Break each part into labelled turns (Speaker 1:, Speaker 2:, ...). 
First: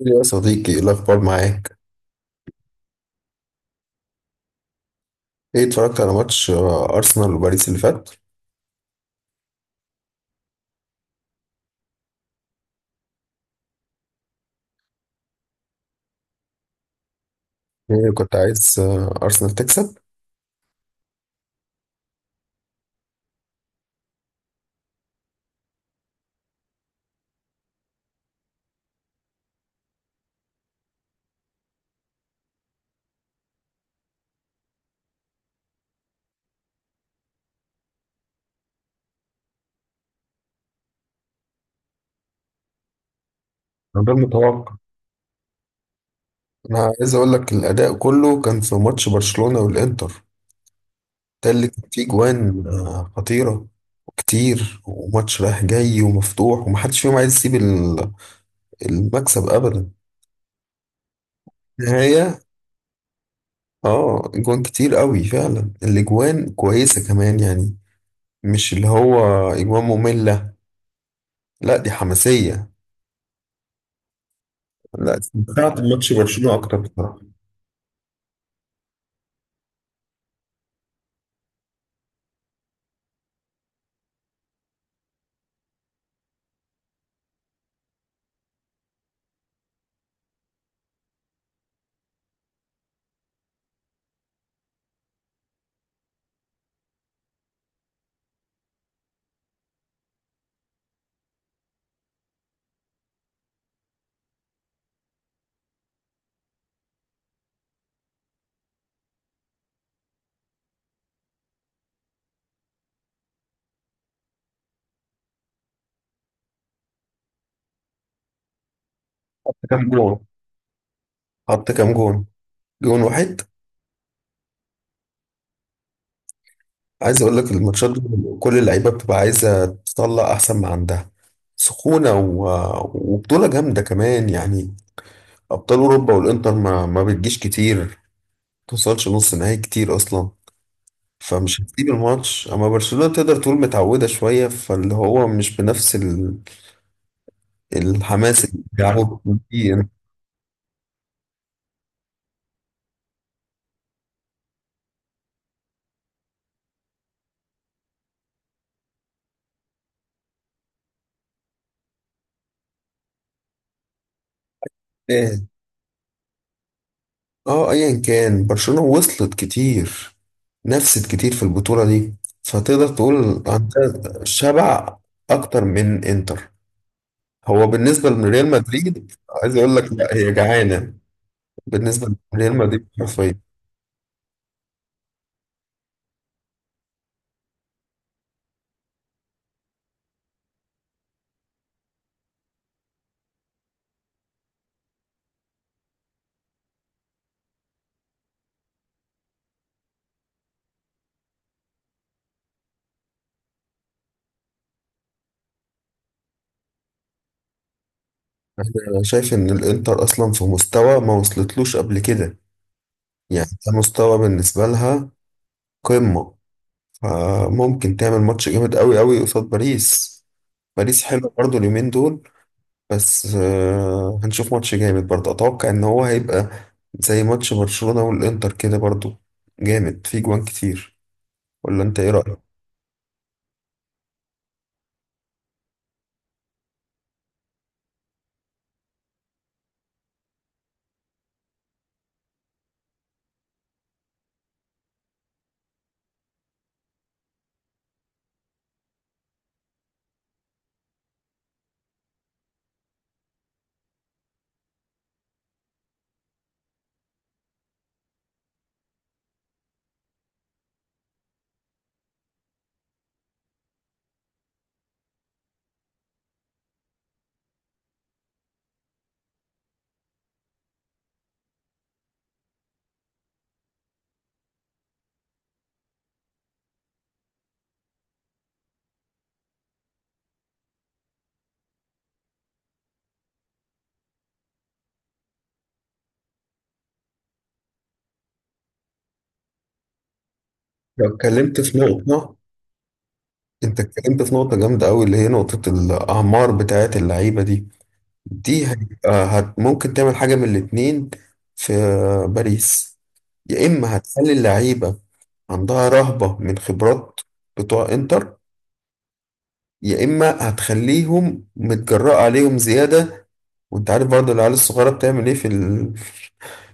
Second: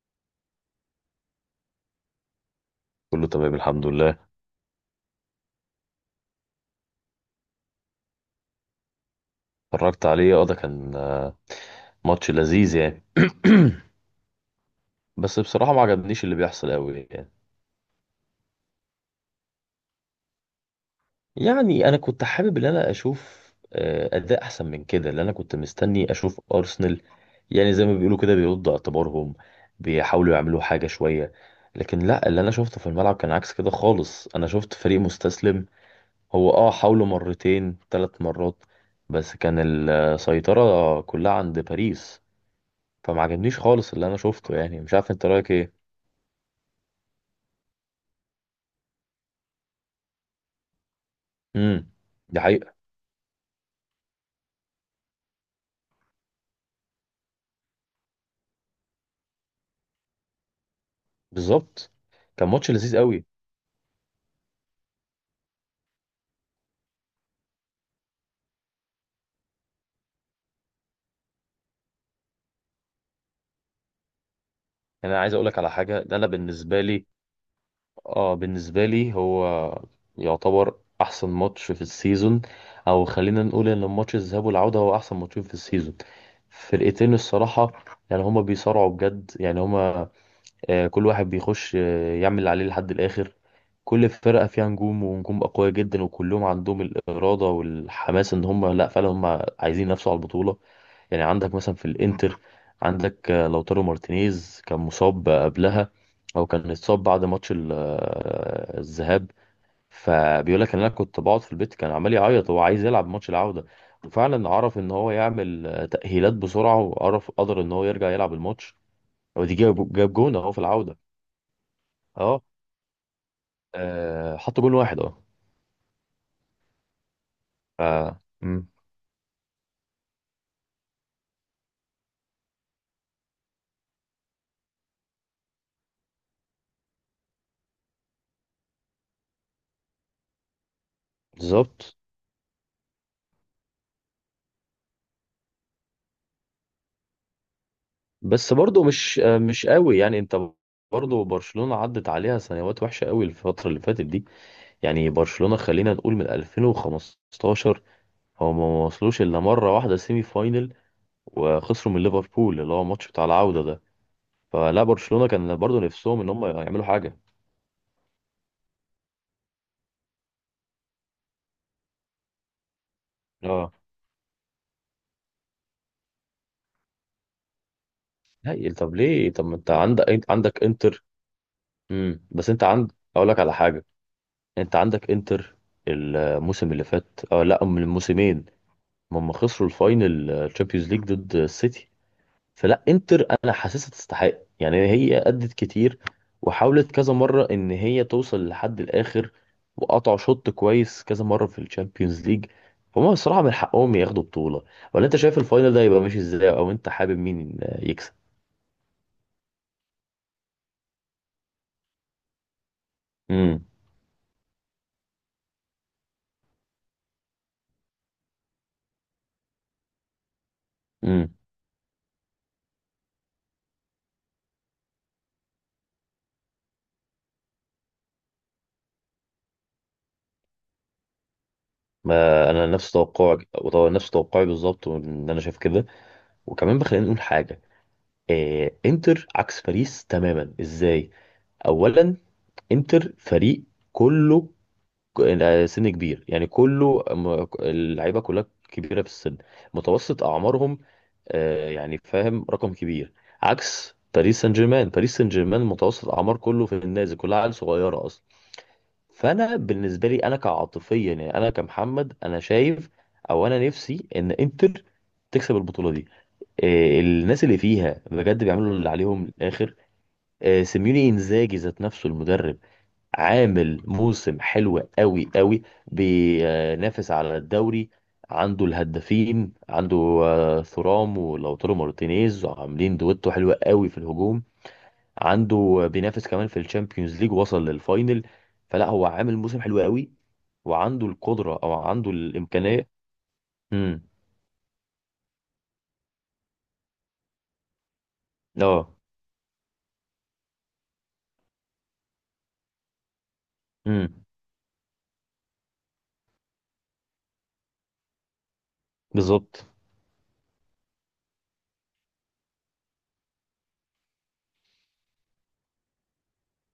Speaker 1: يا صديقي، ايه الاخبار معاك؟
Speaker 2: كله تمام الحمد لله.
Speaker 1: ايه، اتفرجت على ماتش ارسنال وباريس اللي فات؟
Speaker 2: اتفرجت عليه، اه، ده كان ماتش لذيذ يعني. بس بصراحة ما عجبنيش اللي بيحصل قوي يعني.
Speaker 1: ايه، كنت عايز ارسنال تكسب؟
Speaker 2: يعني انا كنت حابب ان انا اشوف اداء احسن من كده، اللي انا كنت مستني اشوف ارسنال، يعني زي ما بيقولوا كده بيردوا اعتبارهم، بيحاولوا يعملوا حاجة شوية. لكن لا، اللي انا شفته في الملعب كان عكس كده خالص، انا شفت فريق مستسلم. هو حاولوا مرتين 3 مرات، بس كان السيطرة كلها عند باريس. فما عجبنيش خالص
Speaker 1: أنا
Speaker 2: اللي
Speaker 1: ده
Speaker 2: انا شفته،
Speaker 1: المتوقع.
Speaker 2: يعني مش عارف انت رايك ايه؟
Speaker 1: انا عايز اقول لك، الاداء كله كان في ماتش برشلونة والانتر. ده اللي كان
Speaker 2: امم،
Speaker 1: فيه
Speaker 2: دي
Speaker 1: جوان
Speaker 2: حقيقه.
Speaker 1: خطيرة وكتير، وماتش رايح جاي ومفتوح ومحدش فيهم عايز يسيب المكسب ابدا
Speaker 2: بالظبط،
Speaker 1: النهاية.
Speaker 2: كان ماتش لذيذ قوي.
Speaker 1: اه، جوان كتير قوي فعلا، الاجوان كويسة كمان يعني. مش اللي هو اجوان مملة، لا دي حماسية.
Speaker 2: يعني
Speaker 1: لا،
Speaker 2: انا عايز اقول لك على
Speaker 1: استمتعت
Speaker 2: حاجه،
Speaker 1: بماتش
Speaker 2: ده انا
Speaker 1: برشلونة أكتر
Speaker 2: بالنسبه لي
Speaker 1: بصراحة.
Speaker 2: اه بالنسبه لي هو يعتبر احسن ماتش في السيزون، او خلينا نقول ان الماتش الذهاب والعوده هو احسن ماتشين في السيزون. فرقتين الصراحه، يعني هما بيصارعوا بجد، يعني هما آه، كل واحد بيخش يعمل اللي عليه لحد الآخر. كل فرقة فيها نجوم ونجوم أقوياء جدا، وكلهم عندهم الإرادة والحماس إن هم، لأ، فعلا هم عايزين ينافسوا على البطولة. يعني عندك مثلا في الإنتر، عندك لوتارو مارتينيز كان مصاب قبلها، أو كان اتصاب بعد ماتش الذهاب. فبيقول لك إن أنا كنت بقعد في البيت كان عمال يعيط، هو عايز يلعب ماتش العودة. وفعلا عرف إن هو يعمل تأهيلات بسرعة، وعرف قدر إن هو يرجع يلعب الماتش،
Speaker 1: حط
Speaker 2: ودي
Speaker 1: كام
Speaker 2: جاب
Speaker 1: جون؟
Speaker 2: جون أهو في العودة.
Speaker 1: حط كام جون؟
Speaker 2: اه،
Speaker 1: جون واحد.
Speaker 2: حطوا جون واحد، اه.
Speaker 1: عايز أقول لك الماتشات دي
Speaker 2: ف-
Speaker 1: كل
Speaker 2: مم،
Speaker 1: اللعيبة بتبقى عايزة تطلع أحسن ما عندها، سخونة و... وبطولة جامدة كمان يعني. أبطال أوروبا والإنتر ما بتجيش كتير، ما توصلش نص نهائي كتير أصلا. فمش هتسيب
Speaker 2: بالظبط.
Speaker 1: الماتش. أما برشلونة تقدر تقول متعودة شوية، فاللي هو مش بنفس ال... الحماس
Speaker 2: بس
Speaker 1: اللي
Speaker 2: برضه
Speaker 1: بيلعبوا
Speaker 2: مش قوي، يعني انت، برضه برشلونة عدت عليها سنوات وحشة قوي الفترة اللي فاتت دي. يعني برشلونة خلينا نقول من 2015 هو ما وصلوش الا مرة واحدة سيمي فاينل، وخسروا من ليفربول، اللي هو الماتش بتاع العودة ده. فلا برشلونة
Speaker 1: بيه.
Speaker 2: كان برضه نفسهم ان هم يعملوا حاجة.
Speaker 1: اه، ايا كان برشلونة وصلت كتير، نفست كتير في البطولة دي، فتقدر تقول
Speaker 2: اه،
Speaker 1: عندها شبع اكتر من انتر. هو بالنسبة لريال
Speaker 2: لا، طب
Speaker 1: مدريد،
Speaker 2: ليه؟ طب ما
Speaker 1: عايز
Speaker 2: انت
Speaker 1: اقول لك
Speaker 2: عندك
Speaker 1: لا هي
Speaker 2: عندك
Speaker 1: جعانة
Speaker 2: انتر.
Speaker 1: بالنسبة
Speaker 2: امم، بس
Speaker 1: لريال
Speaker 2: انت
Speaker 1: مدريد
Speaker 2: اقول
Speaker 1: حرفيا.
Speaker 2: لك على حاجة، انت عندك انتر، الموسم اللي فات، لا، من الموسمين، هم خسروا الفاينل تشامبيونز ليج ضد السيتي. فلا انتر انا حاسسها تستحق، يعني هي ادت كتير، وحاولت كذا مره ان هي توصل لحد الاخر، وقطعوا شوط كويس كذا مره في الشامبيونز ليج. فهم بصراحه من حقهم ياخدوا بطوله. ولا انت شايف الفاينل ده يبقى ماشي ازاي، او انت حابب مين يكسب؟
Speaker 1: انا شايف ان الانتر اصلا في مستوى ما وصلتلوش قبل كده، يعني
Speaker 2: امم،
Speaker 1: ده مستوى بالنسبة لها قمة. فممكن تعمل ماتش جامد قوي قوي قصاد باريس. باريس حلو
Speaker 2: امم،
Speaker 1: برضو اليومين دول. بس هنشوف ماتش جامد برضه، اتوقع ان هو هيبقى زي ماتش برشلونة والانتر كده برضه، جامد فيه جوان كتير. ولا انت ايه رأيك؟
Speaker 2: ما انا نفس توقعك، نفس توقعي بالظبط، ان انا شايف كده. وكمان بقى خلينا نقول حاجه، انتر عكس باريس تماما. ازاي؟ اولا، انتر فريق كله سن كبير، يعني كله اللعيبه كلها كبيره في السن. متوسط اعمارهم يعني فاهم، رقم كبير. عكس باريس سان جيرمان متوسط اعمار كله في النازل، كلها عيال صغيره اصلا. فانا بالنسبه لي، انا كعاطفيا، يعني انا كمحمد، انا شايف او انا نفسي ان انتر تكسب البطوله دي. الناس اللي فيها بجد بيعملوا اللي عليهم للاخر. سيميوني انزاجي ذات نفسه المدرب عامل موسم حلو قوي قوي، بينافس على الدوري، عنده الهدافين، عنده ثورام ولوتارو مارتينيز عاملين دويتو حلوة قوي في الهجوم. عنده بينافس كمان في الشامبيونز ليج، وصل للفاينل. فلا هو عامل موسم حلو قوي، وعنده
Speaker 1: لو اتكلمت
Speaker 2: القدرة، او
Speaker 1: في
Speaker 2: عنده
Speaker 1: نقطة،
Speaker 2: الامكانية.
Speaker 1: انت
Speaker 2: امم،
Speaker 1: اتكلمت في نقطة جامدة قوي، اللي هي نقطة الاعمار بتاعت اللعيبة دي. دي
Speaker 2: اه،
Speaker 1: هيبقى ممكن تعمل حاجة من الاتنين في باريس. يا اما
Speaker 2: امم،
Speaker 1: هتخلي اللعيبة عندها رهبة من خبرات بتوع انتر،
Speaker 2: بالظبط.
Speaker 1: يا اما هتخليهم متجرأة عليهم زيادة. وانت عارف برضه العيال الصغيرة بتعمل ايه في ال...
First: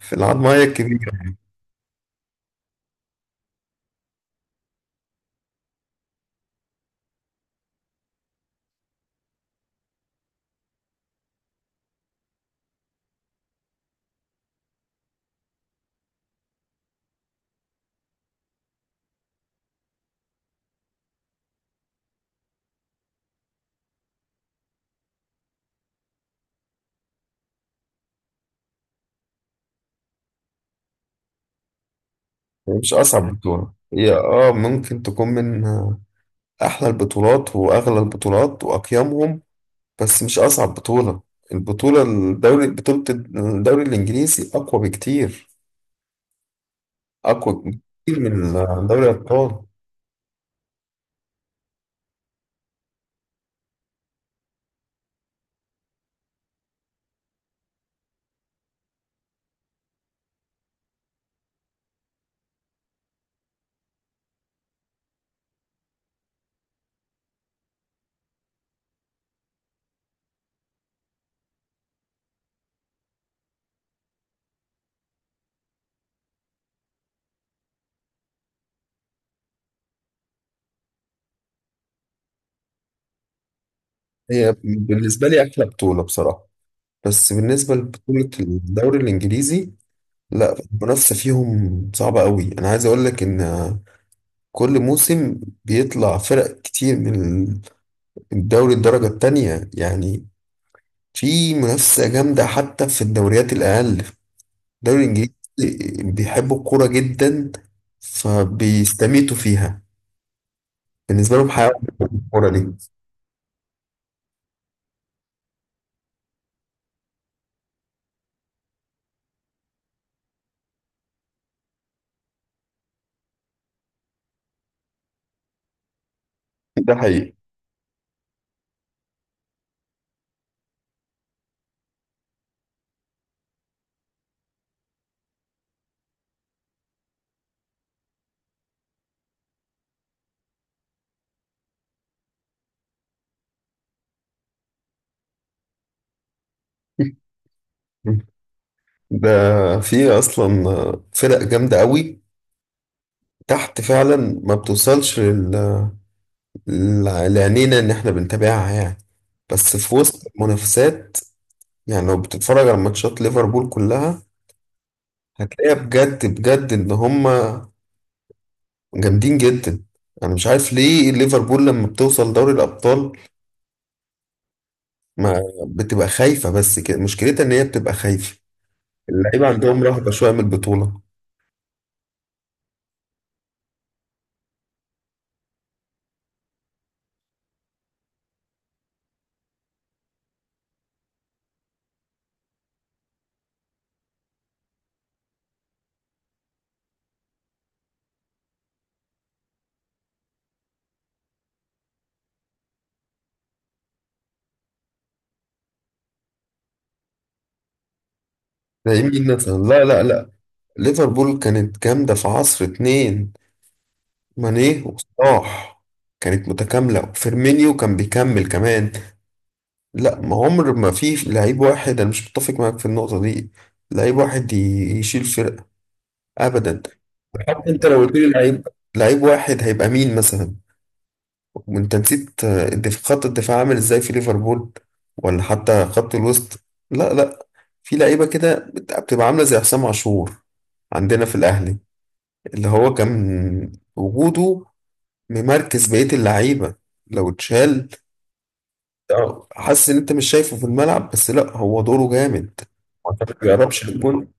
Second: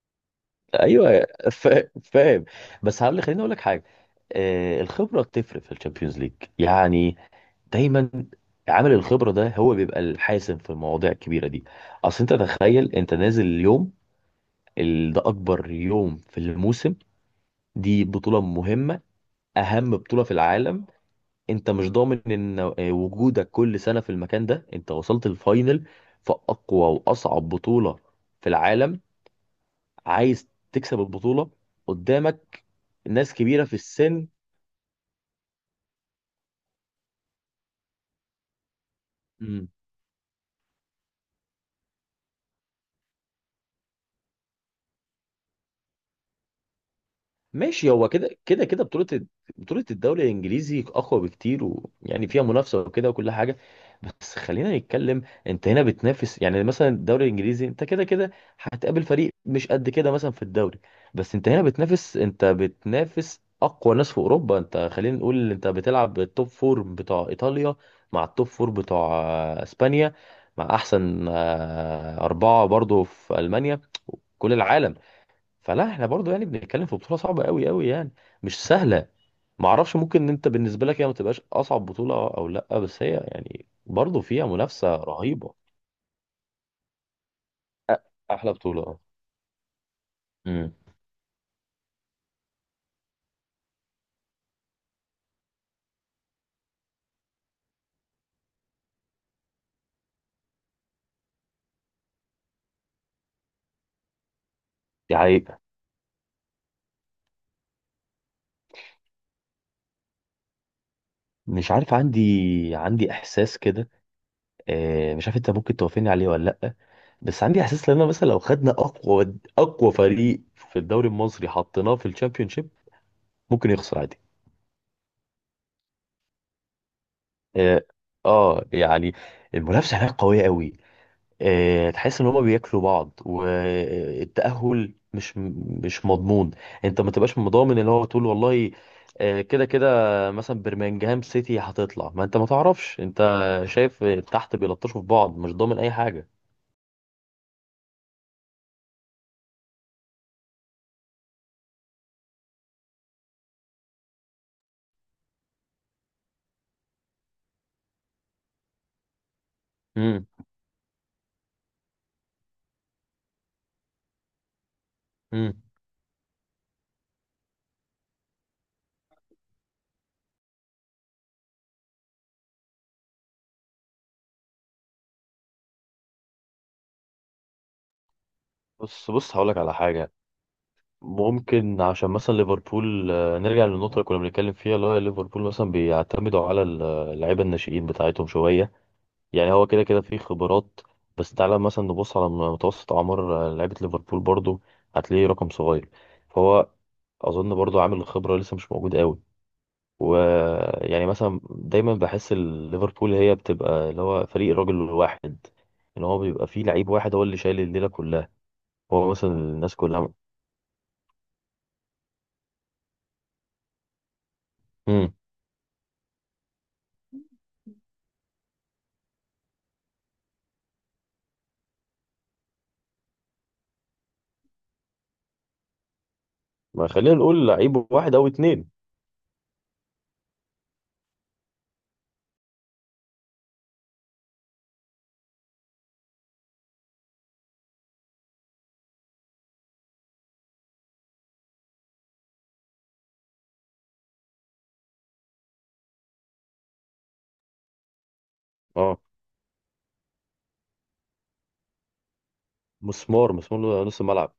Speaker 1: في العضماية
Speaker 2: ايوه،
Speaker 1: الكبيرة.
Speaker 2: فاهم. بس هقول، خليني اقول لك حاجة، الخبرة بتفرق في الشامبيونز ليج، يعني دايما عامل الخبرة ده هو بيبقى الحاسم في المواضيع الكبيرة دي. اصل انت تخيل، انت نازل اليوم، ده اكبر يوم في الموسم، دي بطولة مهمة، اهم بطولة في العالم. انت مش ضامن ان وجودك كل سنة في المكان ده، انت وصلت الفاينل في اقوى واصعب بطولة في العالم، عايز تكسب البطولة، قدامك
Speaker 1: هي مش
Speaker 2: ناس
Speaker 1: أصعب
Speaker 2: كبيرة
Speaker 1: بطولة،
Speaker 2: في
Speaker 1: هي
Speaker 2: السن.
Speaker 1: ممكن تكون من أحلى البطولات وأغلى البطولات وأقيمهم، بس مش أصعب بطولة. البطولة الدوري بطولة الدوري الإنجليزي أقوى بكتير، أقوى
Speaker 2: ماشي، هو
Speaker 1: بكتير
Speaker 2: كده
Speaker 1: من
Speaker 2: كده كده بطولة.
Speaker 1: دوري الأبطال.
Speaker 2: بطولة الدوري الإنجليزي أقوى بكتير، ويعني فيها منافسة وكده وكل حاجة. بس خلينا نتكلم، أنت هنا بتنافس، يعني مثلا الدوري الإنجليزي أنت كده كده هتقابل فريق مش قد كده مثلا في الدوري، بس أنت هنا بتنافس، أنت بتنافس أقوى ناس في أوروبا. أنت خلينا نقول أنت بتلعب التوب فور بتوع إيطاليا مع التوب فور بتوع إسبانيا، مع أحسن أربعة برضو في ألمانيا، كل العالم. فلا احنا برضو يعني بنتكلم في بطولة صعبة قوي قوي، يعني مش سهلة. ما اعرفش، ممكن ان انت بالنسبة لك هي ما تبقاش اصعب بطولة او لا، بس هي يعني برضو فيها
Speaker 1: هي
Speaker 2: منافسة
Speaker 1: بالنسبة لي
Speaker 2: رهيبة.
Speaker 1: أحلى بطولة بصراحة، بس بالنسبة لبطولة
Speaker 2: احلى بطولة،
Speaker 1: الدوري
Speaker 2: اه.
Speaker 1: الإنجليزي، لا
Speaker 2: امم،
Speaker 1: المنافسة فيهم صعبة قوي. أنا عايز أقول لك إن كل موسم بيطلع فرق كتير من الدوري الدرجة التانية يعني. في منافسة جامدة حتى في الدوريات الأقل. الدوري
Speaker 2: دي
Speaker 1: الإنجليزي
Speaker 2: حقيقة.
Speaker 1: بيحبوا الكورة جدا فبيستميتوا فيها، بالنسبة لهم حياة
Speaker 2: مش عارف،
Speaker 1: الكورة دي.
Speaker 2: عندي احساس كده، مش عارف انت ممكن توافقني عليه ولا لا، بس عندي احساس، لان مثلا لو خدنا اقوى اقوى فريق في الدوري المصري حطيناه في الشامبيونشيب ممكن يخسر عادي.
Speaker 1: ده حقيقي.
Speaker 2: اه، يعني المنافسة هناك قوية قوي. تحس ان هما بياكلوا بعض، والتأهل مش مضمون. انت ما تبقاش مضامن اللي هو تقول والله، كده كده مثلا برمنجهام سيتي هتطلع، ما انت ما تعرفش، انت شايف تحت بيلطشوا في بعض، مش ضامن اي حاجة.
Speaker 1: ده في أصلا فرق جامدة قوي تحت فعلا ما بتوصلش لعينينا إن إحنا بنتابعها يعني، بس في
Speaker 2: امم،
Speaker 1: وسط المنافسات. يعني لو بتتفرج على ماتشات ليفربول كلها،
Speaker 2: امم،
Speaker 1: هتلاقيها بجد بجد ان هما جامدين جدا. انا مش عارف ليه ليفربول لما بتوصل دوري الابطال ما بتبقى خايفة. بس كده مشكلتها ان هي بتبقى خايفة،
Speaker 2: بص بص
Speaker 1: اللعيبة
Speaker 2: هقول لك على
Speaker 1: عندهم رهبة
Speaker 2: حاجة.
Speaker 1: شوية من البطولة.
Speaker 2: ممكن عشان مثلا ليفربول، نرجع للنقطة اللي كنا بنتكلم فيها، اللي هو ليفربول مثلا بيعتمدوا على اللعيبة الناشئين بتاعتهم شوية، يعني هو كده كده فيه خبرات، بس تعالى مثلا نبص على متوسط اعمار لعيبه ليفربول برضو، هتلاقيه رقم صغير. فهو اظن برضو عامل الخبره لسه مش موجود قوي، ويعني مثلا دايما بحس ليفربول هي بتبقى اللي هو فريق الراجل الواحد، ان هو بيبقى فيه لعيب واحد هو اللي شايل الليله كلها.
Speaker 1: زي
Speaker 2: هو مثلا
Speaker 1: مين مثلا؟
Speaker 2: الناس
Speaker 1: لا لا
Speaker 2: كلها.
Speaker 1: لا، ليفربول كانت جامدة في عصر اتنين، ماني
Speaker 2: امم.
Speaker 1: وصلاح، كانت متكاملة وفيرمينيو كان بيكمل كمان. لا، ما عمر ما في لعيب واحد، انا مش متفق معاك في النقطة دي. لعيب واحد يشيل فرقة، ابدا.
Speaker 2: ما خلينا نقول
Speaker 1: حتى انت
Speaker 2: لعيب
Speaker 1: لو قلت
Speaker 2: واحد او
Speaker 1: لي لعيب،
Speaker 2: اتنين.
Speaker 1: لعيب واحد هيبقى مين مثلا؟ وانت نسيت خط الدفاع عامل ازاي في ليفربول، ولا حتى خط الوسط. لا لا، في لعيبه كده بتبقى عامله زي حسام عاشور عندنا في الاهلي، اللي هو كان وجوده ممركز بقيه اللعيبه لو اتشال،
Speaker 2: اه،
Speaker 1: حاسس ان انت مش شايفه في الملعب، بس لا هو دوره جامد. هو ما
Speaker 2: مسمار،
Speaker 1: بيقربش
Speaker 2: مسمار نص
Speaker 1: للجون،
Speaker 2: الملعب.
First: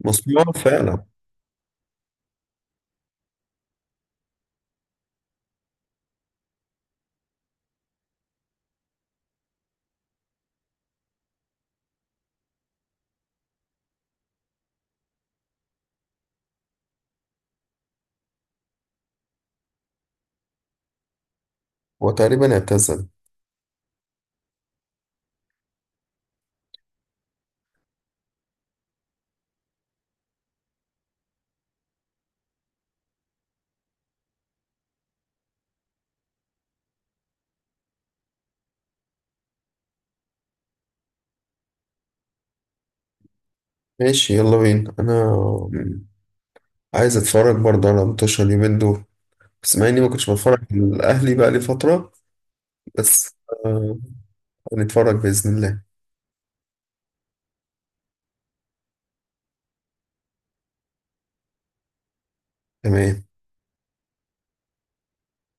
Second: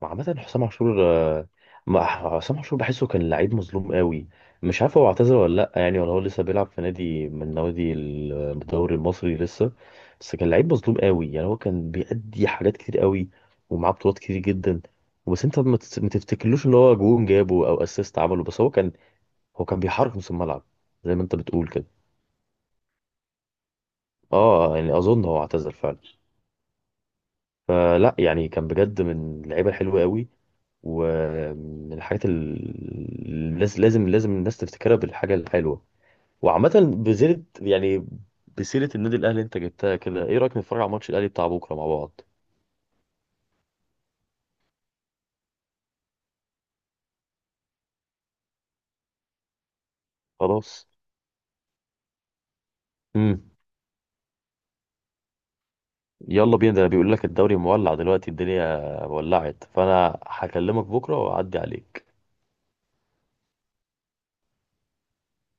Speaker 2: وعامة
Speaker 1: مسموع
Speaker 2: حسام عاشور
Speaker 1: فعلا.
Speaker 2: آه، ما- حسام عاشور بحسه كان لعيب مظلوم قوي. مش عارف هو اعتزل ولا لا، يعني ولا هو لسه بيلعب في نادي من نوادي الدوري المصري لسه، بس كان لعيب مظلوم قوي، يعني هو كان بيأدي حاجات كتير قوي، ومعاه بطولات كتير جدا. بس انت ما تفتكرلوش ان هو جون جابه او اسيست عمله، بس هو كان بيحرك نص الملعب، زي ما انت بتقول كده.
Speaker 1: هو تقريبا اعتزل.
Speaker 2: اه يعني اظن هو اعتزل فعلا. فلا يعني كان بجد من اللعيبه الحلوه قوي، ومن الحاجات اللي لازم لازم الناس تفتكرها بالحاجة الحلوة. وعامة، بزيرة يعني بسيرة النادي الأهلي أنت جبتها كده، إيه رأيك نتفرج على ماتش الأهلي بتاع بكرة مع بعض؟
Speaker 1: ماشي، يلا بينا، انا عايز اتفرج برضه على متوشة اليومين دول، بس مع اني ما كنتش بتفرج على
Speaker 2: خلاص.
Speaker 1: الاهلي بقى لي فتره. بس
Speaker 2: امم.
Speaker 1: آه هنتفرج باذن الله.
Speaker 2: يلا بينا، ده بيقول لك الدوري مولع دلوقتي الدنيا، ولعت، فأنا هكلمك بكرة وأعدي عليك.
Speaker 1: تمام.